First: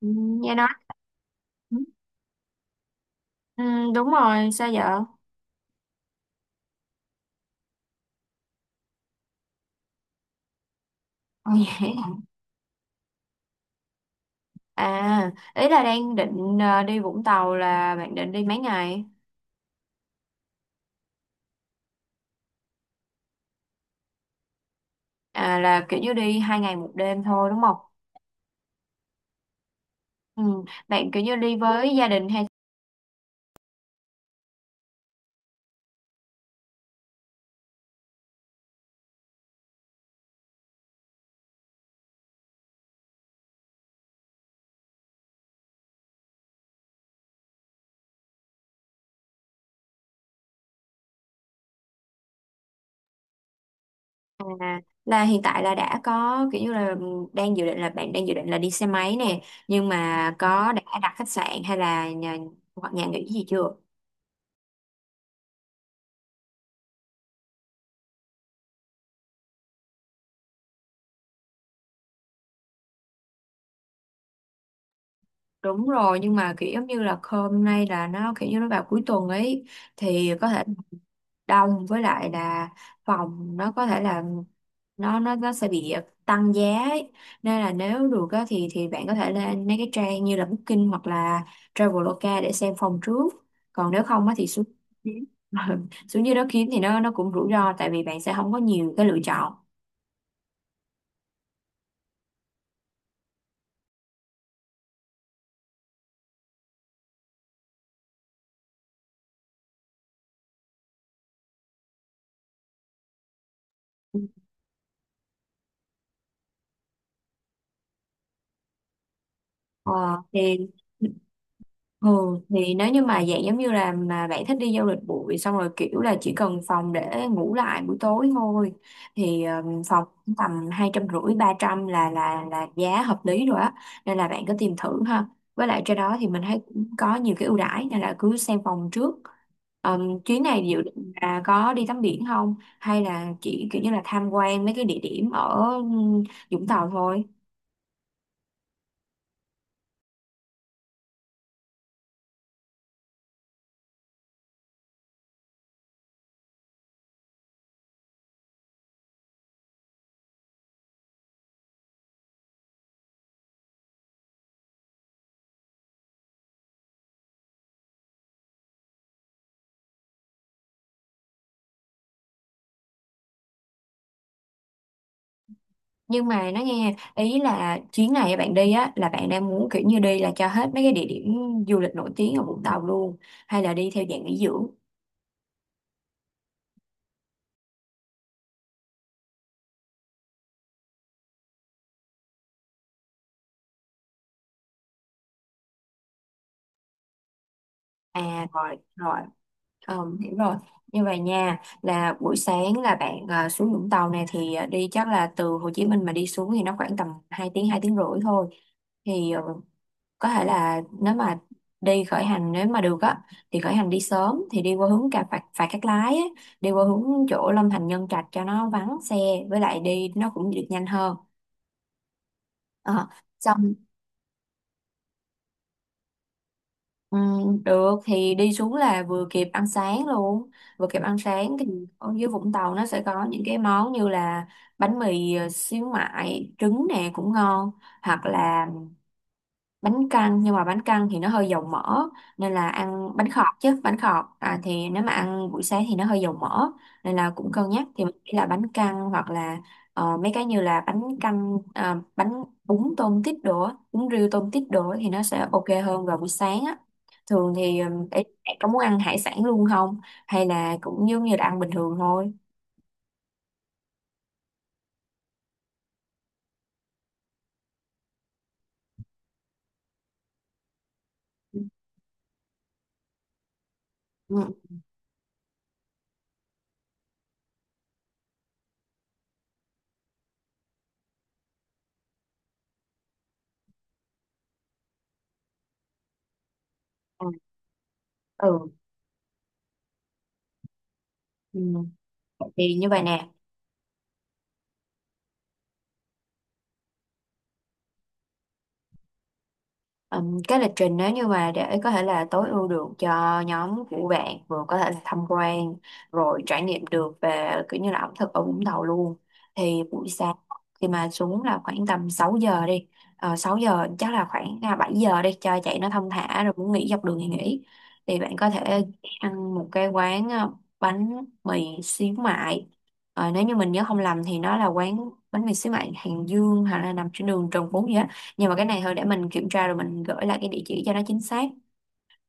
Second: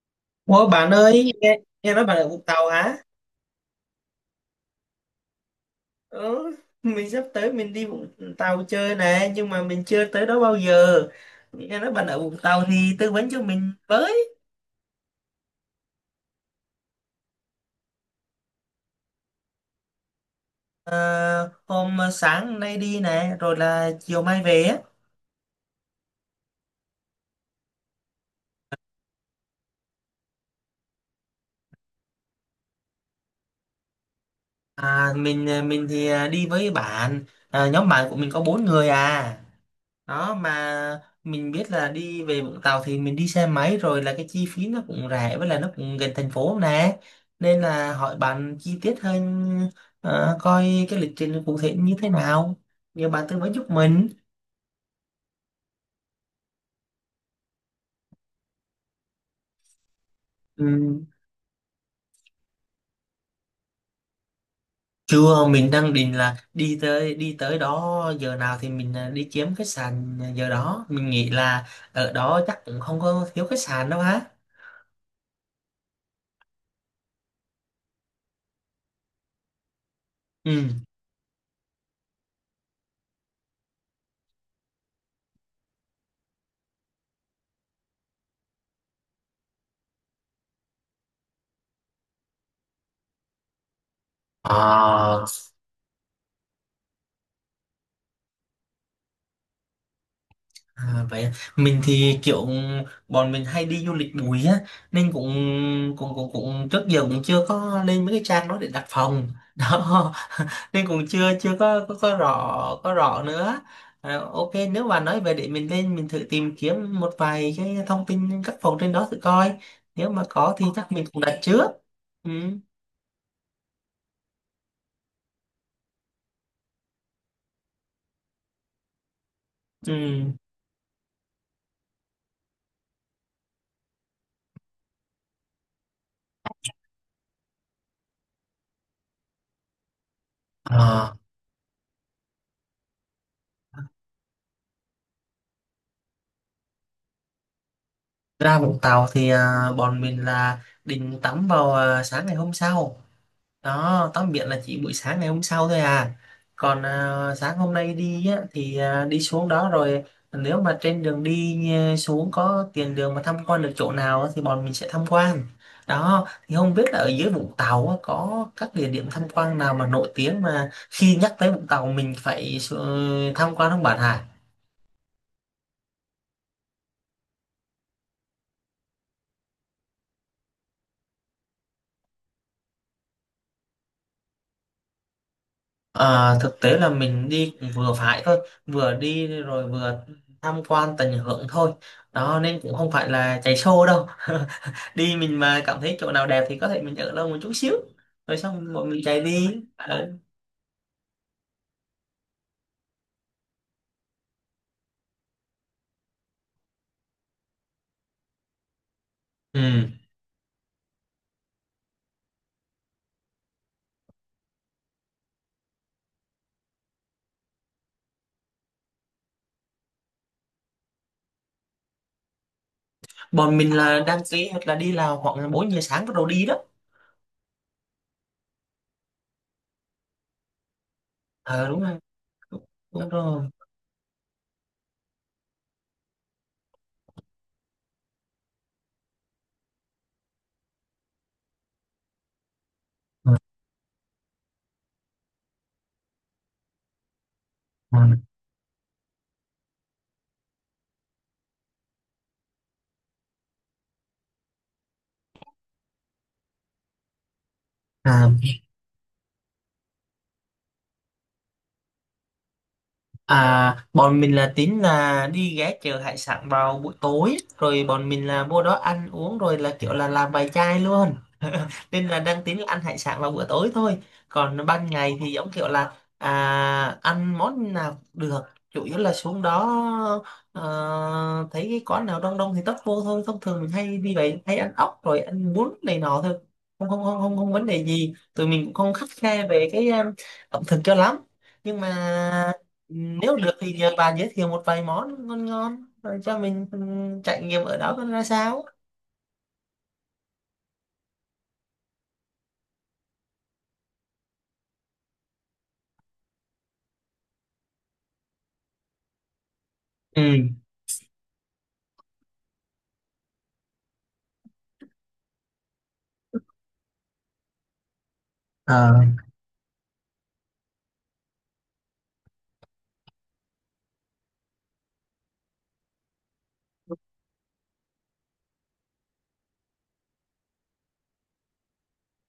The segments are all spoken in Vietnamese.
Ừ, nghe nói Ủa bạn ơi, nghe nói bạn ở Vũng Tàu hả? ừ, đúng rồi. Sao vậy? Ồ, Ừ, mình sắp tới mình đi Vũng Tàu chơi nè, nhưng mà mình chưa tới đó bao giờ. vậy Nghe hả? nói bạn ở Vũng Tàu thì tư vấn cho mình với. À, ý là đang định đi Vũng Tàu là bạn định đi mấy ngày? Ờ, hôm sáng nay đi nè, rồi là chiều mai về á. À, là kiểu như đi hai ngày một đêm thôi đúng không? Ừ, bạn kiểu như đi với gia đình hay? À, mình thì đi với bạn, nhóm bạn của mình có bốn người à. Đó mà mình biết là đi về Vũng Tàu thì mình đi xe máy rồi là cái chi phí nó cũng rẻ với là nó cũng gần thành phố nè, nên là hỏi bạn chi tiết hơn, coi cái lịch trình cụ thể như thế nào, nhờ bạn tư vấn giúp mình. À, là hiện tại là đã có kiểu như là đang dự định, là bạn đang dự định là đi xe máy nè, nhưng mà có đã Ừ. đặt khách sạn hay là nhà hoặc nhà nghỉ gì chưa? Chưa, mình đang định là đi tới đó giờ nào thì mình đi kiếm khách sạn giờ đó, mình nghĩ là ở đó chắc cũng không có thiếu khách sạn đâu ha. Đúng rồi, nhưng mà kiểu giống như là hôm nay là nó kiểu như nó vào cuối tuần ấy, thì có thể Ừ. đông, với lại là phòng nó có thể là nó sẽ bị tăng giá ấy. Nên là nếu được á, thì bạn có thể lên mấy cái trang như là Booking hoặc là Traveloka để xem phòng trước. Còn nếu không á, thì xuống À, xuống dưới đó kiếm thì nó cũng rủi ro, tại vì bạn sẽ không có nhiều cái lựa chọn. à, vậy à. Mình thì kiểu bọn mình hay đi du lịch bụi á, nên cũng cũng cũng cũng trước giờ cũng chưa có lên mấy cái trang đó để đặt phòng đó, nên cũng chưa chưa có có rõ nữa. Ừ. À, ok, nếu mà nói về để mình lên mình thử tìm kiếm một vài cái thông tin các phòng trên đó thử coi, nếu Ờ, mà có thì thì chắc mình cũng đặt trước. Ừ, Ừ, thì nếu như mà dạng giống như là mà bạn thích đi du lịch bụi xong rồi kiểu là chỉ cần phòng để ngủ lại buổi tối thôi, thì phòng ừ. tầm hai trăm rưỡi ba trăm là giá hợp lý rồi á. Nên là bạn cứ tìm thử ha, với lại trên đó thì mình thấy cũng có nhiều cái ưu đãi, nên là cứ xem phòng trước. Chuyến này dự định À, là có đi tắm biển không, hay là chỉ kiểu như là tham quan mấy cái địa điểm ở Vũng Tàu thôi? ra Vũng Tàu thì bọn mình là định tắm vào sáng ngày hôm sau đó, tắm biển là chỉ buổi sáng ngày hôm sau thôi à. Còn sáng hôm nay đi á, thì đi xuống đó rồi nếu mà trên đường đi xuống có tiền đường mà tham quan được chỗ nào á, thì bọn mình sẽ tham quan. Đó thì không biết là ở dưới Vũng Tàu á, có các địa điểm tham quan nào mà nổi tiếng mà khi nhắc tới Vũng Tàu mình phải tham quan không bạn hả? Nhưng mà nó nghe ý là chuyến này bạn đi á là bạn đang muốn kiểu như đi là cho hết mấy cái địa điểm du lịch nổi tiếng ở Vũng Tàu luôn, hay là đi theo dạng nghỉ dưỡng? À, thực tế là mình đi cũng vừa phải thôi, vừa đi rồi vừa tham quan tận hưởng thôi, đó nên cũng không phải là chạy show đâu. Đi mình mà cảm thấy chỗ nào đẹp thì có thể mình ở lâu một chút xíu rồi À, xong rồi bọn mình rồi. chạy đi. Ờ, Ờ. hiểu rồi. Như vậy nha, là buổi sáng là bạn à, xuống Vũng Tàu này thì à, đi chắc là từ Hồ Chí Minh mà đi xuống thì nó khoảng tầm 2 tiếng rưỡi thôi. Thì Ừ. có thể là nếu mà đi khởi hành nếu mà được á, thì khởi hành đi sớm thì đi qua hướng cà phạt phạt Cát Lái á, đi qua hướng chỗ Long Thành Nhân Trạch cho nó vắng xe, với lại đi nó cũng được nhanh hơn. Ờ, Bọn xong mình là đăng ký hoặc là đi là khoảng 4 giờ sáng bắt đầu đi đó. Được thì đi xuống là vừa kịp ăn sáng luôn, vừa kịp ăn sáng thì Ờ, đúng rồi. ở dưới Vũng Tàu nó sẽ Đúng có những rồi. cái món như là bánh mì xíu mại trứng nè cũng ngon, hoặc là bánh căn, nhưng mà bánh căn thì nó hơi dầu mỡ, nên là ăn bánh khọt. Chứ bánh khọt à, thì nếu mà ăn buổi sáng thì nó hơi dầu mỡ, nên là cũng cân nhắc. Ừ. Thì mình nghĩ là bánh căn hoặc là ờ, mấy cái như là bánh canh à, bún tôm tít đồ á, bún riêu tôm tít đồ á thì nó sẽ ok hơn vào buổi sáng á. Thường thì để À, bạn có muốn ăn hải sản luôn không, hay là cũng giống như là ăn bình thường thôi? à, bọn mình là tính là đi ghé chợ hải sản vào buổi tối rồi bọn mình là vô đó ăn uống rồi là kiểu là làm bài chai luôn, nên là đang tính là ăn hải sản vào bữa tối thôi. Ừ Còn ban ngày thì giống kiểu là ăn món nào cũng được, chủ yếu là xuống đó, ờ, thấy cái quán nào đông đông thì tấp vô thôi. Thông thường mình hay đi vậy, hay ăn ốc rồi ăn bún này nọ thôi. Không, không, không, ừ không, không vấn đề gì, tụi mình ừ. cũng không khắt khe về cái ẩm thực cho lắm. Ừ. Nhưng mà Thì như vậy nè. nếu được thì nhờ bà giới thiệu một vài món ngon ngon rồi cho mình trải nghiệm ở đó coi ra sao. Cái lịch trình nếu như mà để có thể là tối ưu được cho nhóm của bạn, vừa có thể là tham quan rồi trải nghiệm được về kiểu như là ẩm thực ở Vũng Tàu luôn, thì buổi Ừ. sáng khi mà xuống là khoảng tầm 6 giờ đi, 6 giờ chắc là khoảng à, 7 giờ đi cho chạy nó thong thả, rồi muốn nghỉ dọc đường thì nghỉ. Thì bạn có thể Ờ. ăn một cái quán bánh mì xíu mại. Ờ, nếu như mình nhớ không lầm thì nó là quán bánh mì xíu mại Hàng Dương, hay là nằm trên đường Trần Phú gì á, nhưng mà cái này thôi để mình kiểm tra rồi mình gửi lại cái địa chỉ cho nó chính xác.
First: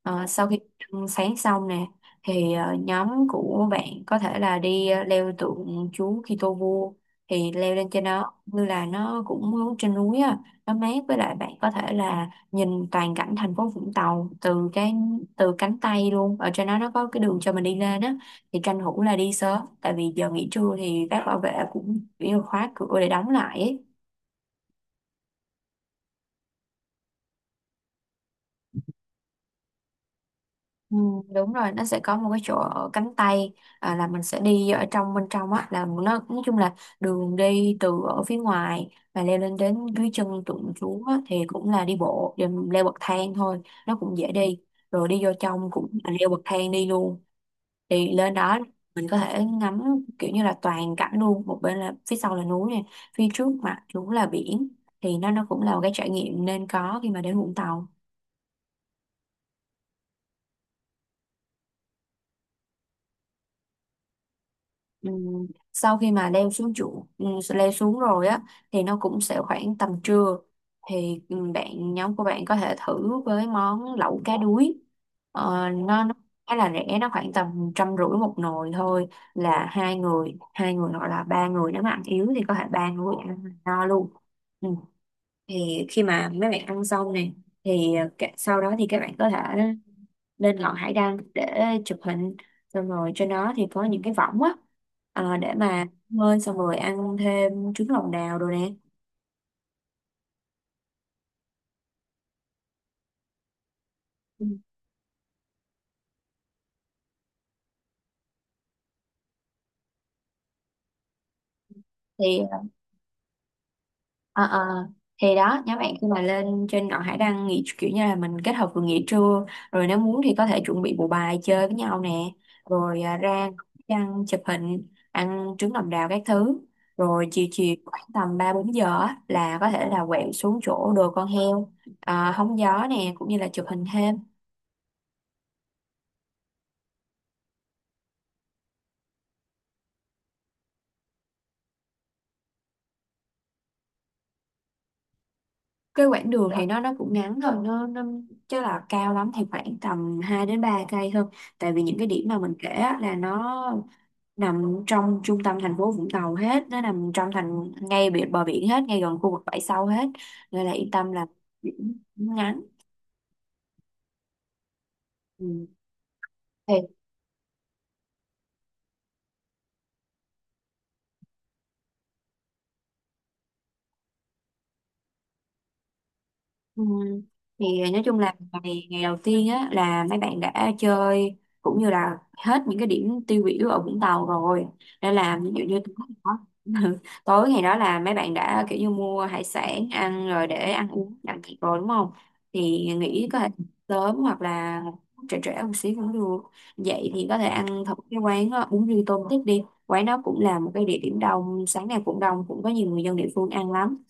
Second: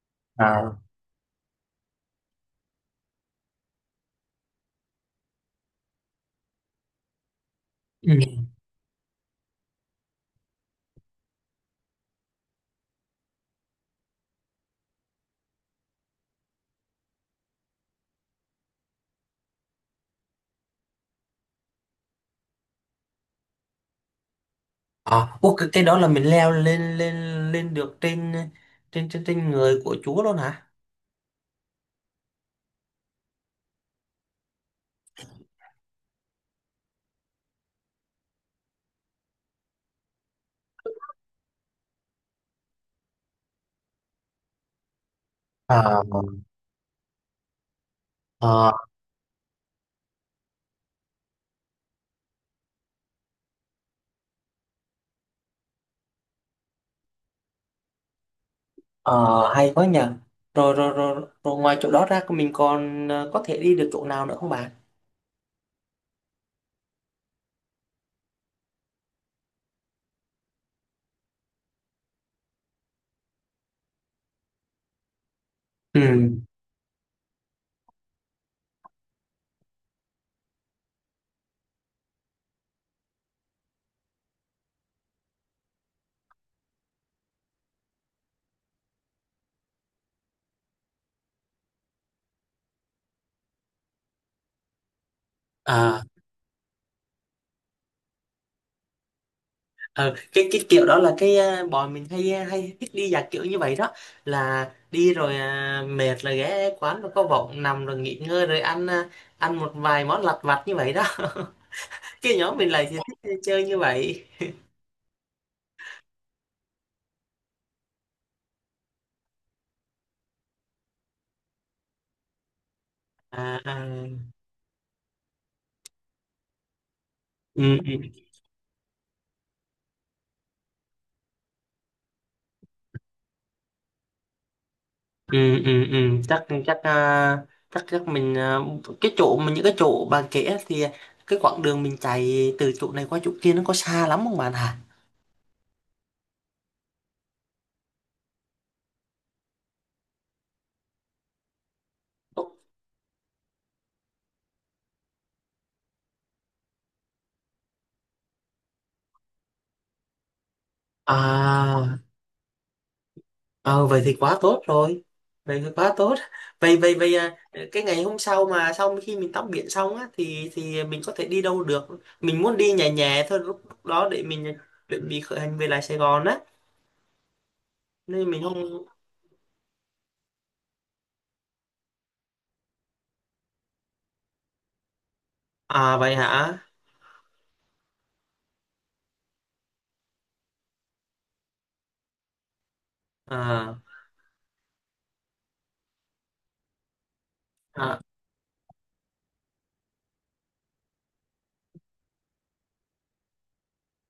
Ờ, sau khi À. ăn sáng xong nè, thì nhóm của bạn có thể là đi leo tượng chú Kitô vua. Thì leo lên trên đó Ừ. như là nó cũng trên núi á, nó mát, với lại bạn có thể là nhìn toàn cảnh thành phố Vũng Tàu từ cái từ cánh tay luôn. Ở trên đó nó có cái đường cho mình đi lên á, thì tranh thủ là đi sớm, tại vì giờ nghỉ trưa thì các bảo vệ cũng kiểu khóa cửa để đóng lại ấy. À, ô, cái đó là mình leo lên lên lên được trên trên trên trên người của Chúa luôn hả? Ừ, đúng rồi, nó sẽ có một cái chỗ ở cánh tay. À, là mình sẽ đi ở trong bên trong á, là nó nói chung là đường đi từ ở phía ngoài và leo lên đến dưới chân tượng Chúa á, thì cũng là đi bộ rồi mình leo bậc thang thôi, nó cũng dễ đi. Rồi đi vô trong cũng À. là leo bậc thang đi luôn, thì lên đó Ờ, mình có thể ngắm kiểu như là toàn cảnh luôn, một bên là phía sau là núi nè, phía trước mặt chúng là biển, thì nó cũng là một cái trải nghiệm nên có khi mà đến Vũng Tàu. ờ, hay quá nhỉ. Rồi, rồi, rồi, rồi, ngoài chỗ đó ra mình còn có thể đi được chỗ nào nữa không bạn? Ừ, sau khi mà leo xuống trụ, ừ, leo xuống rồi á, thì nó cũng sẽ khoảng tầm trưa, thì ừ, bạn nhóm của bạn có thể thử với món lẩu cá đuối. Ờ, Ừ. nó khá là rẻ, nó khoảng tầm trăm rưỡi một nồi thôi, là hai người hoặc là ba người, nếu mà ăn yếu thì có thể ba người ăn no luôn. Ừ, thì khi mà mấy bạn ăn xong này, thì sau đó thì các bạn có thể lên ngọn hải đăng để chụp hình, xong rồi trên đó thì có những cái võng á, để mà À, bơi, xong rồi ăn thêm trứng lòng đào rồi nè. ờ, cái kiểu đó là cái, bọn mình hay thích đi dạng kiểu như vậy đó, Ừ. là đi rồi mệt là ghé quán rồi có võng nằm rồi nghỉ ngơi rồi ăn, ăn một vài món lặt vặt như vậy đó. Thì Cái nhóm mình lại thì thích chơi như vậy. Ờ ờ, thì đó, nhóm bạn khi mà lên trên ngọn hải đăng nghỉ kiểu như là mình kết hợp vừa nghỉ trưa, rồi nếu muốn thì có thể chuẩn bị bộ bài chơi với nhau nè, rồi ra À, à. đăng chụp hình, ăn trứng lòng đào các thứ, rồi chiều chiều Ừ, ừ, khoảng tầm ba bốn giờ á, là có thể là quẹo xuống chỗ đồi con heo, à, hóng gió nè, cũng như là chụp hình thêm. ừ, ừ, ừ. chắc chắc chắc chắc mình cái chỗ mình những cái chỗ bạn kể á thì cái quãng đường mình chạy từ chỗ này qua chỗ kia nó có xa lắm không bạn hả? Cái quãng đường thì nó cũng ngắn thôi, nó chắc là cao lắm thì khoảng tầm 2 đến 3 cây thôi, tại vì những cái điểm mà mình kể á, là nó nằm trong trung tâm thành phố Vũng Tàu hết, nó nằm trong thành ngay biển bờ biển hết, ngay gần khu vực bãi sau hết, nên là yên tâm là À. biển ngắn. Ờ, vậy thì quá tốt rồi, vậy thì quá tốt. Ừ. Vậy vậy vậy cái ngày hôm sau mà sau khi mình tắm biển xong á thì mình có thể đi đâu được? Mình muốn đi nhẹ nhẹ thôi, lúc lúc đó để mình chuẩn bị khởi hành về lại Sài Gòn á, Ừ. Thì nói chung nên là mình không... ngày ngày đầu tiên á là mấy bạn đã chơi cũng như là hết những cái điểm tiêu biểu ở Vũng Tàu rồi, nên là ví dụ như À, tối vậy đó hả? tối ngày đó là mấy bạn đã kiểu như mua hải sản ăn rồi, để ăn uống đặng thịt rồi đúng không? Thì nghĩ có thể À, sớm hoặc là trễ trễ một xíu cũng được. Vậy thì có thể ăn thật à, cái quán đó, bún riêu tôm tích. Đi quán đó cũng là một cái địa điểm đông, sáng nào cũng đông, cũng có nhiều người dân địa phương ăn lắm.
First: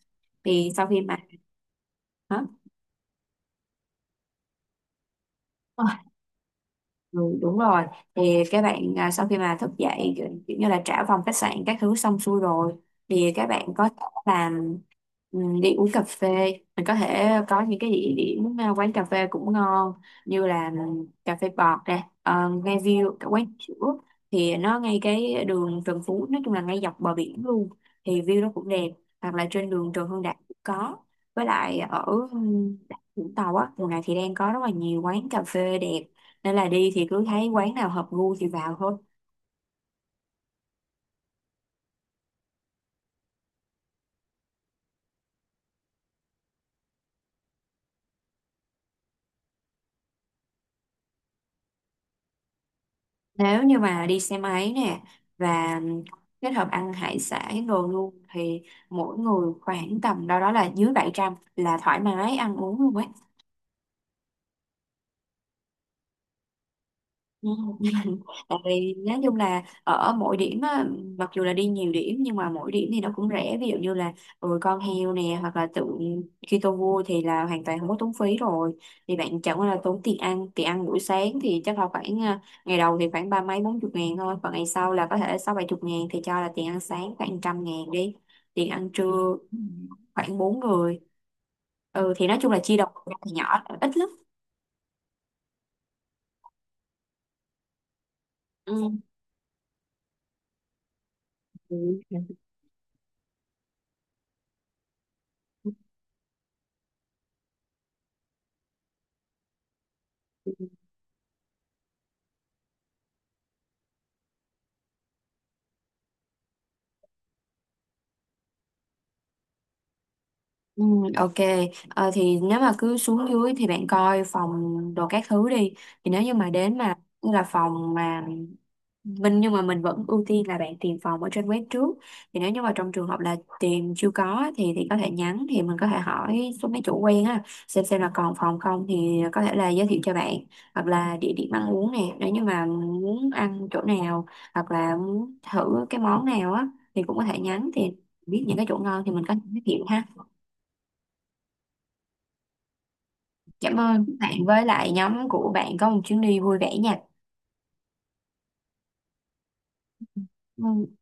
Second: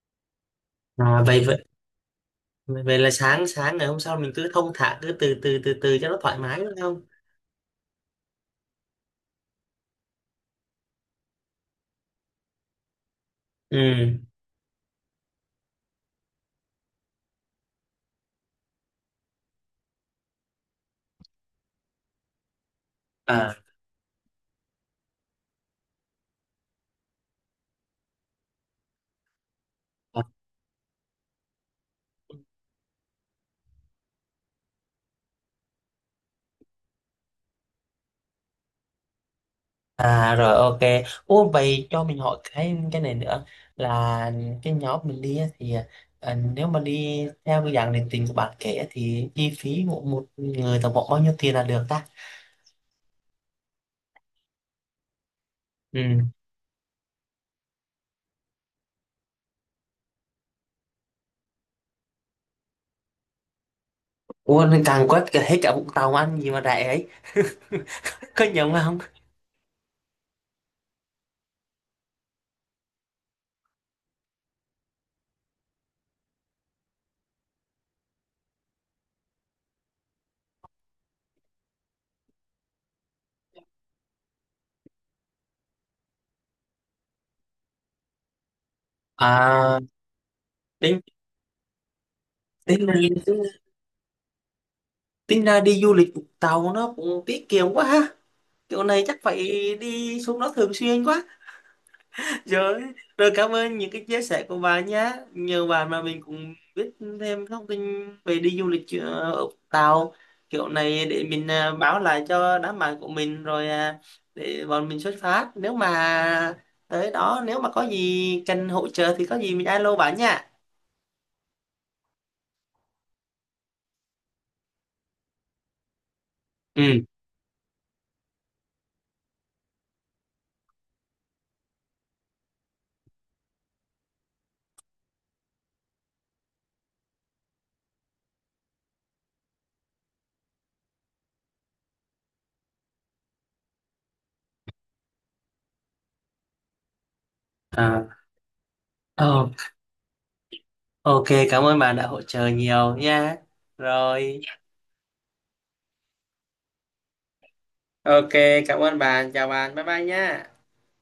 Thì sau khi mà à, vậy hả? Vậy Là sáng sáng ngày hôm sau mình cứ thong thả, cứ từ từ từ từ cho nó thoải mái đúng không? Ừ, đúng rồi, thì các bạn à, sau khi mà thức dậy kiểu kiểu như là trả phòng khách sạn các thứ xong xuôi rồi, thì các bạn có thể Ừ. làm đi uống cà phê. Mình có thể có những cái địa điểm à, quán cà phê cũng ngon, như là cà phê bọt nè, ờ, ngay view cả quán À, sữa, thì nó ngay cái đường Trần Phú, nói chung là ngay dọc bờ biển luôn, thì view nó cũng đẹp. Hoặc là trên đường Trần Hưng Đạo cũng có, với lại ở ừm, Vũng Tàu á mùa này thì đang có rất là nhiều quán cà phê đẹp, nên là đi thì cứ thấy quán nào hợp gu thì vào thôi. à rồi, ok. Ô, vậy cho mình hỏi cái này nữa, là cái nhóm mình đi á thì, nếu mà đi theo cái dạng định tình của bạn kể á thì chi phí một một người tổng cộng bao nhiêu tiền là được ta? Nếu như mà đi xe máy nè và Ừ. kết hợp ăn hải sản đồ luôn, thì mỗi người khoảng tầm đâu đó là dưới 700 là thoải mái ăn uống luôn ấy. Ủa nên càng quét cả hết cả Vũng Tàu ăn gì mà rẻ ấy. Ừ. Có Tại nhầm vì không? nói chung là ở mỗi điểm á, mặc dù là đi nhiều điểm nhưng mà mỗi điểm thì nó cũng rẻ, ví dụ như là ừ, con heo nè hoặc là tượng Kitô vua thì là hoàn toàn không có tốn phí rồi. Thì bạn chẳng qua là tốn tiền ăn. Tiền ăn buổi sáng thì chắc là khoảng à, ngày đầu thì khoảng ba mấy bốn chục ngàn thôi, còn ngày sau là có thể sáu bảy chục ngàn, thì cho là tiền ăn sáng khoảng trăm ngàn đi, tiền ăn trưa À, khoảng bốn người, tính ừ, thì nói chung là chia tính đầu thì tính nhỏ ít lắm. tính ra đi du lịch Vũng Tàu nó cũng tiết kiệm quá ha. Chỗ Ừ. này chắc phải đi xuống đó thường xuyên quá. Ừ. Rồi, rồi, cảm ơn những cái chia sẻ của bà nhé. Nhờ bà mà mình cũng biết thêm thông tin về đi du lịch, ở Tàu. Kiểu này để mình báo lại cho đám bạn của mình rồi, à, để bọn mình xuất phát. Nếu mà tới đó, nếu mà có gì cần hỗ trợ thì có gì mình alo bà nha. Ừ, ok. Ờ, thì nếu mà cứ xuống dưới thì bạn coi phòng đồ các thứ đi. Thì nếu như mà đến mà Ừ. như là phòng mà mình, nhưng mà mình vẫn ưu tiên là bạn tìm phòng ở trên web trước. Thì nếu như mà trong trường hợp là tìm chưa có, thì có thể nhắn thì mình có thể hỏi số mấy chủ quen á, xem là còn phòng không thì có thể là giới thiệu cho bạn. Hoặc là địa điểm ăn uống nè, nếu như mà muốn ăn chỗ nào hoặc là muốn thử cái món nào á, thì cũng có thể nhắn, thì À, biết những cái chỗ ngon thì mình có thể ờ, giới thiệu ha. ok, cảm ơn bạn đã hỗ trợ nhiều nha. Cảm ơn các Rồi. bạn, với lại nhóm của bạn có một chuyến đi vui vẻ nha. Ok, cảm ơn bạn. Chào bạn. Bye bye nha. Ừ.